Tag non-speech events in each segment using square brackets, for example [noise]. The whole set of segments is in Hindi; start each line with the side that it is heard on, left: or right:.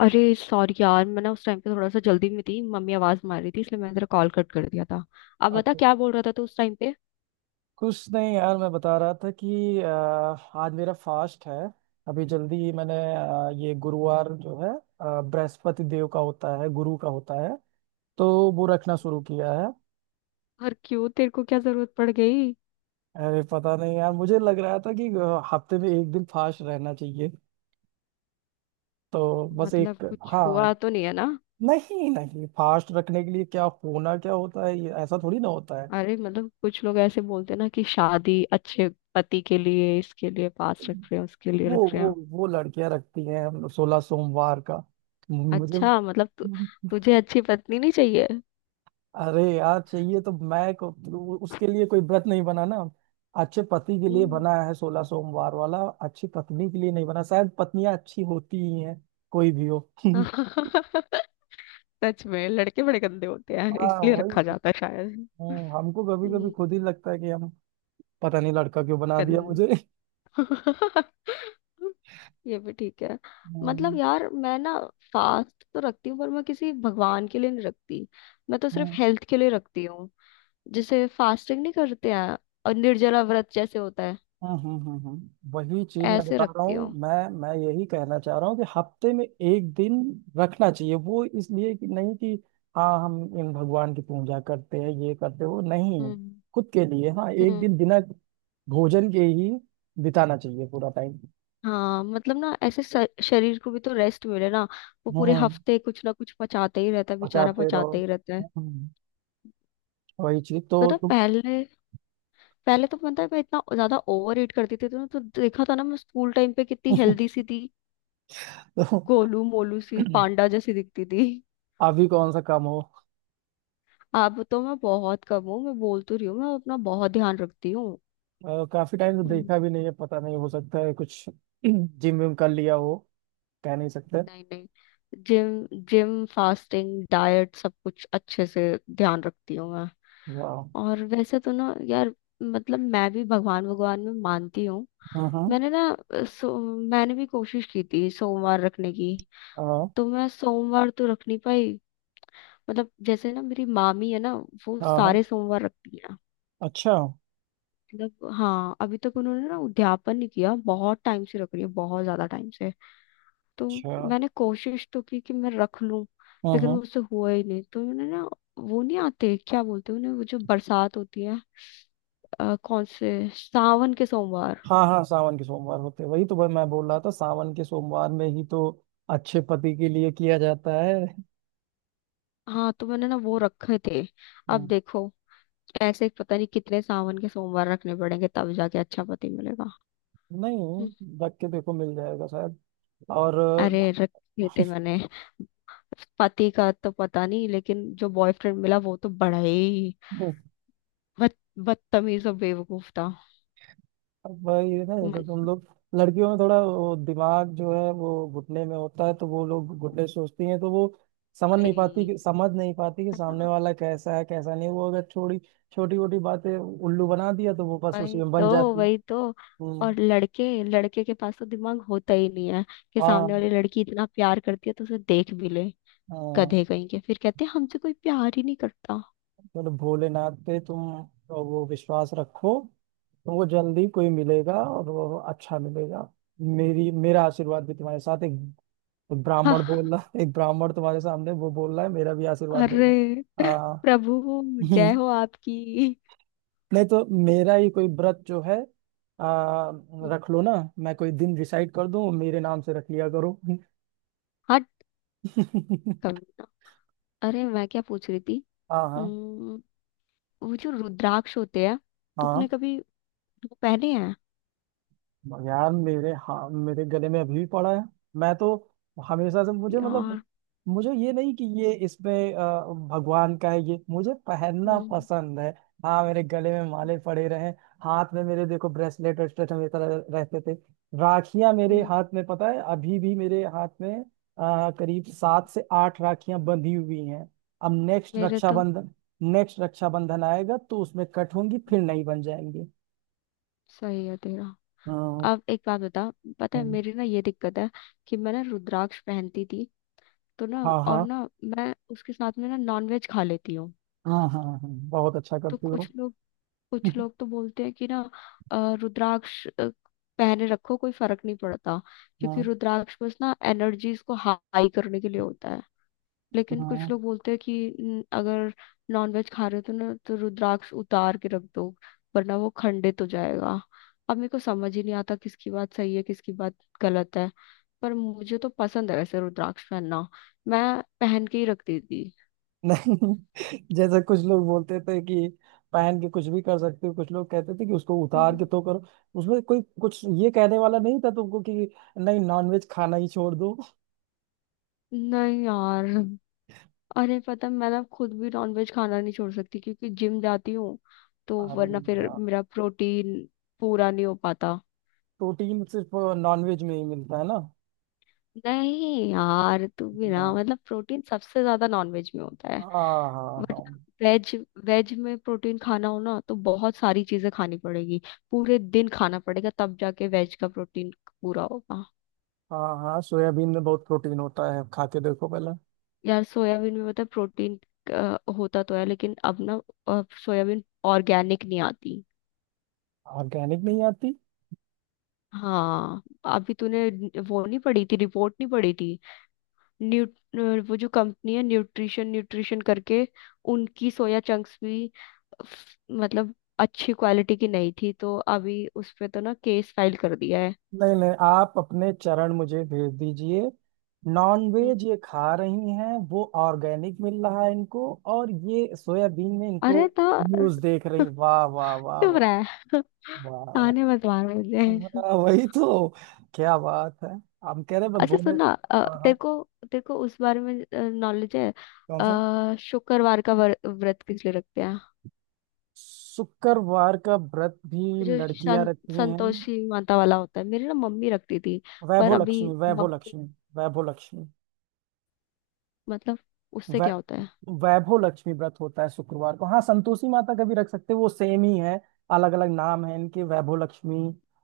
left: अरे सॉरी यार, मैं ना उस टाइम पे थोड़ा सा जल्दी में थी। मम्मी आवाज मार रही थी, इसलिए मैंने तेरा कॉल कट कर दिया था। अब बता,
right: अच्छा।
left: क्या बोल रहा था तू उस टाइम पे?
right: कुछ नहीं यार, मैं बता रहा था कि आज मेरा फास्ट है। अभी जल्दी ही मैंने ये गुरुवार जो है, बृहस्पति देव का होता है, गुरु का होता है, तो वो रखना शुरू किया है।
left: और क्यों, तेरे को क्या जरूरत पड़ गई?
right: अरे पता नहीं यार, मुझे लग रहा था कि हफ्ते में एक दिन फास्ट रहना चाहिए, तो बस
left: मतलब
right: एक।
left: कुछ हुआ
right: हाँ।
left: तो नहीं है ना?
right: नहीं नहीं, फास्ट रखने के लिए क्या होना, क्या होता है, ये ऐसा थोड़ी ना होता है।
left: अरे मतलब कुछ लोग ऐसे बोलते हैं ना कि शादी, अच्छे पति के लिए इसके लिए पास रख रहे हैं, उसके लिए
right: वो
left: रख रहे
right: वो
left: हैं।
right: वो लड़कियां रखती हैं सोलह सोमवार का। मुझे।
left: अच्छा, मतलब तुझे अच्छी पत्नी नहीं चाहिए?
right: अरे यार चाहिए तो उसके लिए कोई व्रत नहीं बना ना। अच्छे पति के लिए
left: हम्म।
right: बना है सोलह सोमवार वाला। अच्छी पत्नी के लिए नहीं बना, शायद पत्नियां अच्छी होती ही हैं, कोई भी हो। [laughs]
left: [laughs] सच में लड़के बड़े गंदे होते हैं,
right: हाँ,
left: इसलिए रखा
right: वही।
left: जाता है शायद।
right: हमको कभी कभी
left: हम्म,
right: खुद ही लगता है कि हम। पता नहीं लड़का क्यों बना दिया
left: गंद
right: मुझे। [laughs]
left: [laughs] ये भी ठीक है। मतलब
right: हम्म,
left: यार, मैं ना फास्ट तो रखती हूँ, पर मैं किसी भगवान के लिए नहीं रखती। मैं तो सिर्फ
right: हम्म।
left: हेल्थ के लिए रखती हूँ। जिसे फास्टिंग नहीं करते हैं, और निर्जला व्रत जैसे होता है,
right: वही चीज मैं
left: ऐसे
right: बता रहा
left: रखती
right: हूँ,
left: हूँ।
right: मैं यही कहना चाह रहा हूँ कि हफ्ते में एक दिन रखना चाहिए। वो इसलिए कि नहीं कि हाँ हम इन भगवान की पूजा करते हैं, ये करते हो नहीं।
left: हम्म
right: खुद के लिए, हाँ, एक
left: हम्म।
right: दिन बिना भोजन के ही बिताना चाहिए पूरा टाइम।
left: हाँ मतलब ना, ऐसे शरीर को भी तो रेस्ट मिले ना। वो पूरे
right: हम्म।
left: हफ्ते कुछ ना कुछ पचाते ही रहता है बेचारा,
right: बचाते रहो।
left: पचाते ही रहता है।
right: हम्म, वही चीज तो
left: तो ना
right: तुम।
left: पहले पहले तो मतलब मैं इतना ज्यादा ओवर ईट करती थी तो, तो देखा था ना, मैं स्कूल टाइम पे कितनी हेल्दी सी
right: [laughs]
left: थी।
right: तो
left: गोलू मोलू सी पांडा जैसी दिखती थी।
right: अभी कौन सा काम हो।
left: अब तो मैं बहुत कम हूँ, मैं बोल तो रही हूँ, मैं अपना बहुत ध्यान रखती हूँ।
right: काफी टाइम से
left: हम्म,
right: देखा भी नहीं है, पता नहीं, हो सकता है कुछ [clears throat] जिम विम कर लिया हो, कह नहीं सकते।
left: नहीं नहीं, जिम जिम फास्टिंग डाइट सब कुछ अच्छे से ध्यान रखती हूँ मैं।
right: वाह।
left: और वैसे तो ना यार, मतलब मैं भी भगवान भगवान में मानती हूँ।
right: हाँ हाँ
left: मैंने ना, सो मैंने भी कोशिश की थी सोमवार रखने की।
right: हाँ
left: तो मैं सोमवार तो रख नहीं पाई। मतलब जैसे ना, मेरी मामी है ना, वो
right: हाँ हाँ।
left: सारे सोमवार रखती है।
right: अच्छा।
left: मतलब हाँ, अभी तक उन्होंने ना उद्यापन नहीं किया, बहुत टाइम से रख रही है, बहुत ज्यादा टाइम से। तो
right: अच्छा।
left: मैंने कोशिश तो की कि मैं रख लूं,
right: हाँ
left: लेकिन
right: हाँ
left: मुझसे हुआ ही नहीं। तो उन्होंने ना, वो नहीं आते, क्या बोलते हैं उन्हें, वो जो बरसात होती है, कौन से, सावन के सोमवार।
right: हाँ हाँ, सावन के सोमवार होते हैं। वही तो भाई, मैं बोल रहा था सावन के सोमवार में ही तो अच्छे पति के लिए किया जाता है।
left: हाँ तो मैंने ना वो रखे थे। अब
right: हम्म,
left: देखो, ऐसे ही पता नहीं कितने सावन के सोमवार रखने पड़ेंगे तब जाके अच्छा पति मिलेगा। हम्म,
right: नहीं, रख के देखो मिल जाएगा शायद। और
left: अरे रखे थे मैंने। पति का तो पता नहीं, लेकिन जो बॉयफ्रेंड मिला वो तो बड़ा ही बद बदतमीज और बेवकूफ था।
right: अब वही है ना तो
left: मन।
right: तुम लोग। लड़कियों में थोड़ा वो दिमाग जो है वो घुटने में होता है, तो वो लोग घुटने सोचती हैं, तो वो समझ नहीं पाती
left: भाई
right: कि समझ नहीं पाती कि
left: है
right: सामने
left: ना,
right: वाला कैसा है, कैसा नहीं, वो अगर छोटी छोटी मोटी बातें उल्लू बना दिया तो वो बस उसी
left: वही
right: में
left: तो,
right: बन जाती।
left: वही तो।
right: हम्म।
left: और लड़के लड़के के पास तो दिमाग होता ही नहीं है कि सामने
right: हाँ
left: वाली लड़की इतना प्यार करती है तो उसे देख भी ले।
right: हाँ।
left: गधे कहीं के, फिर कहते हैं हमसे कोई प्यार ही नहीं करता। [laughs]
right: बोले भोलेनाथ पे तुम वो विश्वास रखो। तुमको जल्दी कोई मिलेगा और वो अच्छा मिलेगा। मेरी मेरा आशीर्वाद भी तुम्हारे साथ है।
left: हाँ,
right: एक ब्राह्मण तुम्हारे सामने वो बोल रहा है, मेरा भी आशीर्वाद ले
left: अरे
right: लो। आ,
left: प्रभु, जय
right: हम्म,
left: हो आपकी।
right: नहीं तो मेरा ही कोई व्रत जो है, रख लो ना। मैं कोई दिन डिसाइड कर दूं, मेरे नाम से रख लिया करो।
left: हट,
right: [laughs]
left: कमीना। अरे मैं क्या पूछ रही थी?
right: हाँ हाँ
left: उम्म, वो जो रुद्राक्ष होते हैं,
right: हाँ।
left: तूने कभी वो पहने हैं?
right: यार मेरे, हाँ, मेरे गले में अभी भी पड़ा है। मैं तो हमेशा से, मुझे मतलब,
left: यार।
right: मुझे ये नहीं कि ये इसमें भगवान का है, ये मुझे पहनना
left: हम्म,
right: पसंद है। हाँ, मेरे गले में माले पड़े रहे। हाथ में मेरे देखो, ब्रेसलेट वेस्टलेट हमेशा रहते थे। राखियां मेरे
left: हम्म,
right: हाथ में, पता है, अभी भी मेरे हाथ में करीब 7 से 8 राखियां बंधी हुई हैं। अब
left: मेरे तो।
right: नेक्स्ट रक्षाबंधन आएगा तो उसमें कट होंगी, फिर नहीं बन जाएंगी।
left: सही है तेरा।
right: अ,
left: अब एक बात बता, पता है मेरी ना ये दिक्कत है कि मैं ना रुद्राक्ष पहनती थी तो ना,
right: हाँ
left: और
right: हाँ
left: ना मैं उसके साथ में ना नॉनवेज खा लेती हूँ।
right: हाँ हाँ हाँ। बहुत अच्छा
left: तो
right: करती हो।
left: कुछ लोग,
right: [laughs]
left: तो बोलते हैं कि ना, रुद्राक्ष पहने रखो कोई फर्क नहीं पड़ता, क्योंकि
right: हाँ
left: रुद्राक्ष बस ना एनर्जीज को हाई करने के लिए होता है। लेकिन कुछ
right: हाँ।
left: लोग बोलते हैं कि अगर नॉनवेज खा रहे हो तो ना, तो रुद्राक्ष उतार के रख दो, वरना वो खंडित हो जाएगा।" अब मेरे को समझ ही नहीं आता किसकी बात सही है, किसकी बात गलत है। पर मुझे तो पसंद है वैसे रुद्राक्ष पहनना, मैं पहन के ही रख देती।
right: नहीं, [laughs] जैसे कुछ लोग बोलते थे कि पहन के कुछ भी कर सकते हो, कुछ लोग कहते थे कि उसको उतार
left: हम्म,
right: के तो करो। उसमें कोई कुछ ये कहने वाला नहीं था तुमको कि नहीं, नॉनवेज खाना ही छोड़ दो।
left: नहीं यार। अरे पता है, मैं ना खुद भी नॉनवेज खाना नहीं छोड़ सकती क्योंकि जिम जाती हूँ, तो
right: अरे
left: वरना फिर
right: वाह।
left: मेरा प्रोटीन पूरा नहीं हो पाता।
right: प्रोटीन सिर्फ नॉनवेज में ही मिलता है ना?
left: नहीं यार, तू भी ना,
right: हाँ
left: मतलब प्रोटीन सबसे ज्यादा नॉनवेज में होता है,
right: हाँ हाँ हाँ
left: बट वेज, वेज में प्रोटीन खाना हो ना तो बहुत सारी चीजें खानी पड़ेगी। पूरे दिन खाना पड़ेगा तब जाके वेज का प्रोटीन पूरा होगा।
right: हाँ। हाँ, सोयाबीन में बहुत प्रोटीन होता है, खा के देखो पहले।
left: यार सोयाबीन में, पता है, प्रोटीन होता तो है, लेकिन अब ना, सोयाबीन ऑर्गेनिक नहीं आती।
right: ऑर्गेनिक नहीं आती।
left: हाँ, अभी तूने वो नहीं पढ़ी थी रिपोर्ट, नहीं पढ़ी थी? न्यू, वो जो कंपनी है, न्यूट्रिशन न्यूट्रिशन करके, उनकी सोया चंक्स भी, मतलब अच्छी क्वालिटी की नहीं थी, तो अभी उस पे तो ना केस फाइल कर दिया है।
right: नहीं नहीं, आप अपने चरण मुझे भेज दीजिए।
left: हम्म।
right: नॉनवेज ये खा रही हैं, वो ऑर्गेनिक मिल रहा है इनको। और ये सोयाबीन में इनको
left: अरे तो, [laughs]
right: न्यूज़ देख रही। वाह वाह वाह
left: चुप
right: वाह।
left: रहा है। [laughs]
right: वाह
left: ताने
right: वाह
left: मत मार मुझे।
right: वाह, वही तो। क्या बात है, हम कह रहे हैं,
left: अच्छा
right: बोले।
left: सुनना,
right: हाँ
left: तेरे
right: हाँ।
left: को, तेरे को उस बारे में नॉलेज है?
right: कौन सा?
left: शुक्रवार का व्रत किस लिए रखते हैं?
right: शुक्रवार का व्रत भी
left: जो
right: लड़कियां रखती हैं।
left: संतोषी माता वाला होता है, मेरी ना मम्मी रखती थी। पर
right: वैभव
left: अभी
right: लक्ष्मी, वैभव
left: मम्मी,
right: लक्ष्मी, वैभव लक्ष्मी।
left: मतलब उससे
right: वै,
left: क्या होता है?
right: वैभव लक्ष्मी व्रत होता है शुक्रवार को। हाँ, संतोषी माता का भी रख सकते हैं, वो सेम ही है। अलग अलग नाम है इनके, वैभव लक्ष्मी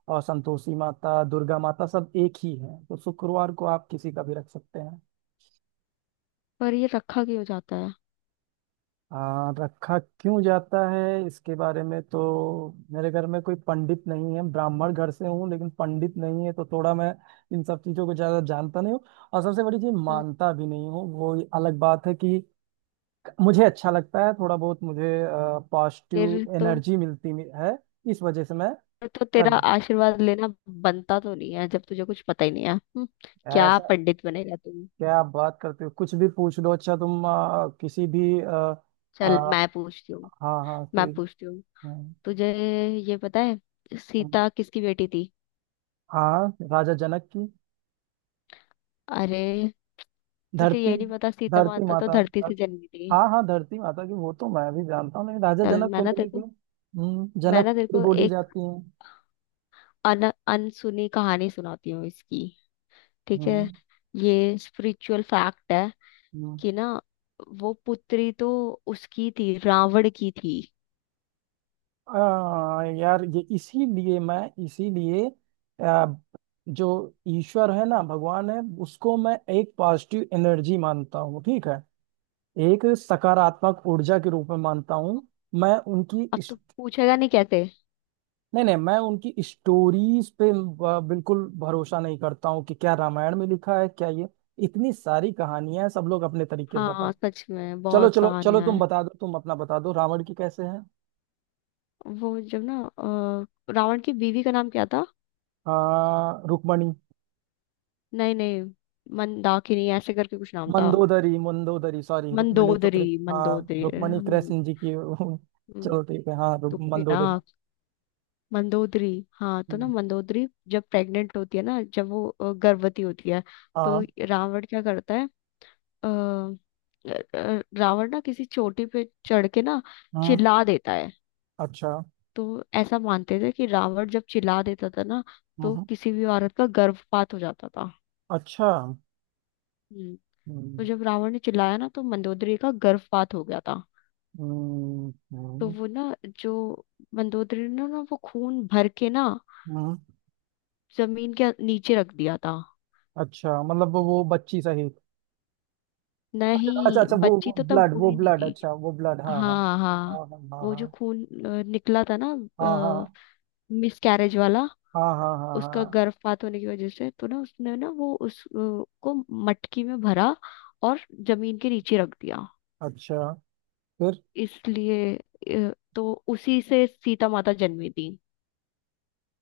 right: और संतोषी माता, दुर्गा माता, सब एक ही है, तो शुक्रवार को आप किसी का भी रख सकते हैं।
left: पर ये रखा क्यों जाता है?
right: रखा क्यों जाता है इसके बारे में तो, मेरे घर में कोई पंडित नहीं है, ब्राह्मण घर से हूँ लेकिन पंडित नहीं है, तो थोड़ा मैं इन सब चीजों को ज्यादा जानता नहीं हूँ। और सबसे बड़ी चीज,
left: हम्म।
right: मानता भी नहीं हूँ, वो अलग बात है कि मुझे अच्छा लगता है। थोड़ा बहुत मुझे
left: फिर
right: पॉजिटिव
left: तो
right: एनर्जी मिलती है, इस वजह से मैं
left: तो
right: कर।
left: तेरा आशीर्वाद लेना बनता तो नहीं है जब तुझे कुछ पता ही नहीं है। क्या
right: ऐसा
left: पंडित बनेगा तू।
right: क्या आप बात करते हो, कुछ भी पूछ लो। अच्छा तुम किसी भी
left: चल
right: हाँ
left: मैं पूछती हूँ,
right: हाँ,
left: मैं
right: कोई।
left: पूछती हूँ
right: हाँ
left: तुझे ये पता है, सीता किसकी बेटी थी?
right: हाँ, राजा जनक की।
left: अरे, तुझे
right: धरती,
left: ये नहीं पता सीता
right: धरती
left: माता तो
right: माता।
left: धरती से जन्मी थी।
right: हाँ हाँ, धरती माता की वो तो मैं भी जानता हूँ, लेकिन राजा
left: चल,
right: जनक को लेके
left: मैं
right: जनक
left: ना तेरे
right: पुत्री
left: को
right: बोली
left: एक
right: जाती है।
left: अन अनसुनी कहानी सुनाती हूँ इसकी, ठीक है?
right: हम्म
left: ये स्पिरिचुअल फैक्ट है
right: हम्म।
left: कि ना वो पुत्री तो उसकी थी, रावण की थी।
right: यार ये इसीलिए, आ, जो ईश्वर है ना, भगवान है, उसको मैं एक पॉजिटिव एनर्जी मानता हूँ, ठीक है। एक सकारात्मक ऊर्जा के रूप में मानता हूँ। मैं उनकी
left: अब तो पूछेगा नहीं कैसे?
right: नहीं नहीं, मैं उनकी स्टोरीज पे बिल्कुल भरोसा नहीं करता हूँ कि क्या रामायण में लिखा है क्या, ये इतनी सारी कहानियां हैं, सब लोग अपने तरीके से
left: हाँ
right: बताते।
left: सच में
right: चलो
left: बहुत
right: चलो चलो,
left: कहानियां
right: तुम
left: हैं।
right: बता दो, तुम अपना बता दो, रावण की कैसे है।
left: वो जब ना, रावण की बीवी का नाम क्या था?
right: रुक्मणी।
left: नहीं नहीं, मंदाकिनी ऐसे करके कुछ नाम था।
right: मंदोदरी, मंदोदरी, सॉरी, रुक्मणी तो
left: मंदोदरी,
right: हाँ।
left: मंदोदरी,
right: रुक्मणी कृष्ण जी की
left: हम्म,
right: चलो ठीक है, हाँ,
left: तुम भी ना,
right: मंदोदरी।
left: मंदोदरी। हाँ तो ना,
right: हम्म,
left: मंदोदरी जब प्रेग्नेंट होती है ना, जब वो गर्भवती होती है, तो
right: हाँ
left: रावण क्या करता है? अ, रावण ना किसी चोटी पे चढ़ के ना,
right: हाँ।
left: चिल्ला देता है।
right: अच्छा।
left: तो ऐसा मानते थे कि रावण जब चिल्ला देता था ना, तो
right: हम्म,
left: किसी भी औरत का गर्भपात हो जाता था।
right: अच्छा।
left: हम्म।
right: हम्म,
left: तो जब रावण ने चिल्लाया ना, तो मंदोदरी का गर्भपात हो गया था।
right: हम्म,
left: तो
right: हम्म,
left: वो ना, जो मंदोदरी ने ना, वो खून भर के ना
right: हम्म,
left: जमीन के नीचे रख दिया था।
right: अच्छा मतलब वो बच्ची सहित। अच्छा अच्छा
left: नहीं,
right: अच्छा,
left: बच्ची
right: वो
left: तो तब
right: ब्लड, वो
left: हुई नहीं
right: ब्लड,
left: थी।
right: अच्छा, वो ब्लड, हाँ
left: हाँ हाँ,
right: हाँ हाँ
left: वो जो
right: हाँ
left: खून निकला था ना,
right: हाँ हाँ हाँ हाँ
left: मिसकैरेज वाला,
right: हाँ हाँ हाँ
left: उसका
right: हाँ,
left: गर्भपात होने की वजह से तो ना, उसने ना वो उस को मटकी में भरा और जमीन के नीचे रख दिया।
right: अच्छा,
left: इसलिए तो उसी से सीता माता जन्मी थी।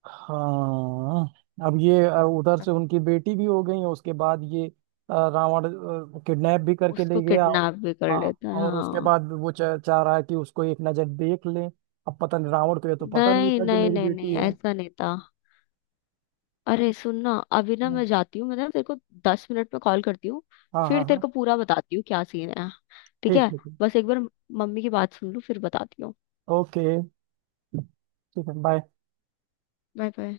right: हाँ। अब ये उधर से उनकी बेटी भी हो गई, उसके बाद ये रावण किडनैप भी करके
left: उसको
right: ले गया।
left: किडनैप भी कर
right: हाँ,
left: लेते हैं,
right: और उसके
left: हाँ।
right: बाद वो चाह रहा है कि उसको एक नजर देख ले। अब पता नहीं, रावण को ये तो पता नहीं
left: नहीं
right: था कि
left: नहीं
right: मेरी
left: नहीं
right: बेटी
left: नहीं,
right: है।
left: ऐसा नहीं था। अरे सुन ना, अभी ना
right: हम्म,
left: मैं जाती हूँ, मैं ना तेरे को 10 मिनट में कॉल करती हूँ,
right: हाँ हाँ
left: फिर तेरे
right: हाँ।
left: को पूरा बताती हूँ क्या सीन है, ठीक
right: ठीक
left: है?
right: ठीक।
left: बस एक बार मम्मी की बात सुन लूँ, फिर बताती हूँ।
right: ओके। ठीक है, बाय।
left: Bye bye.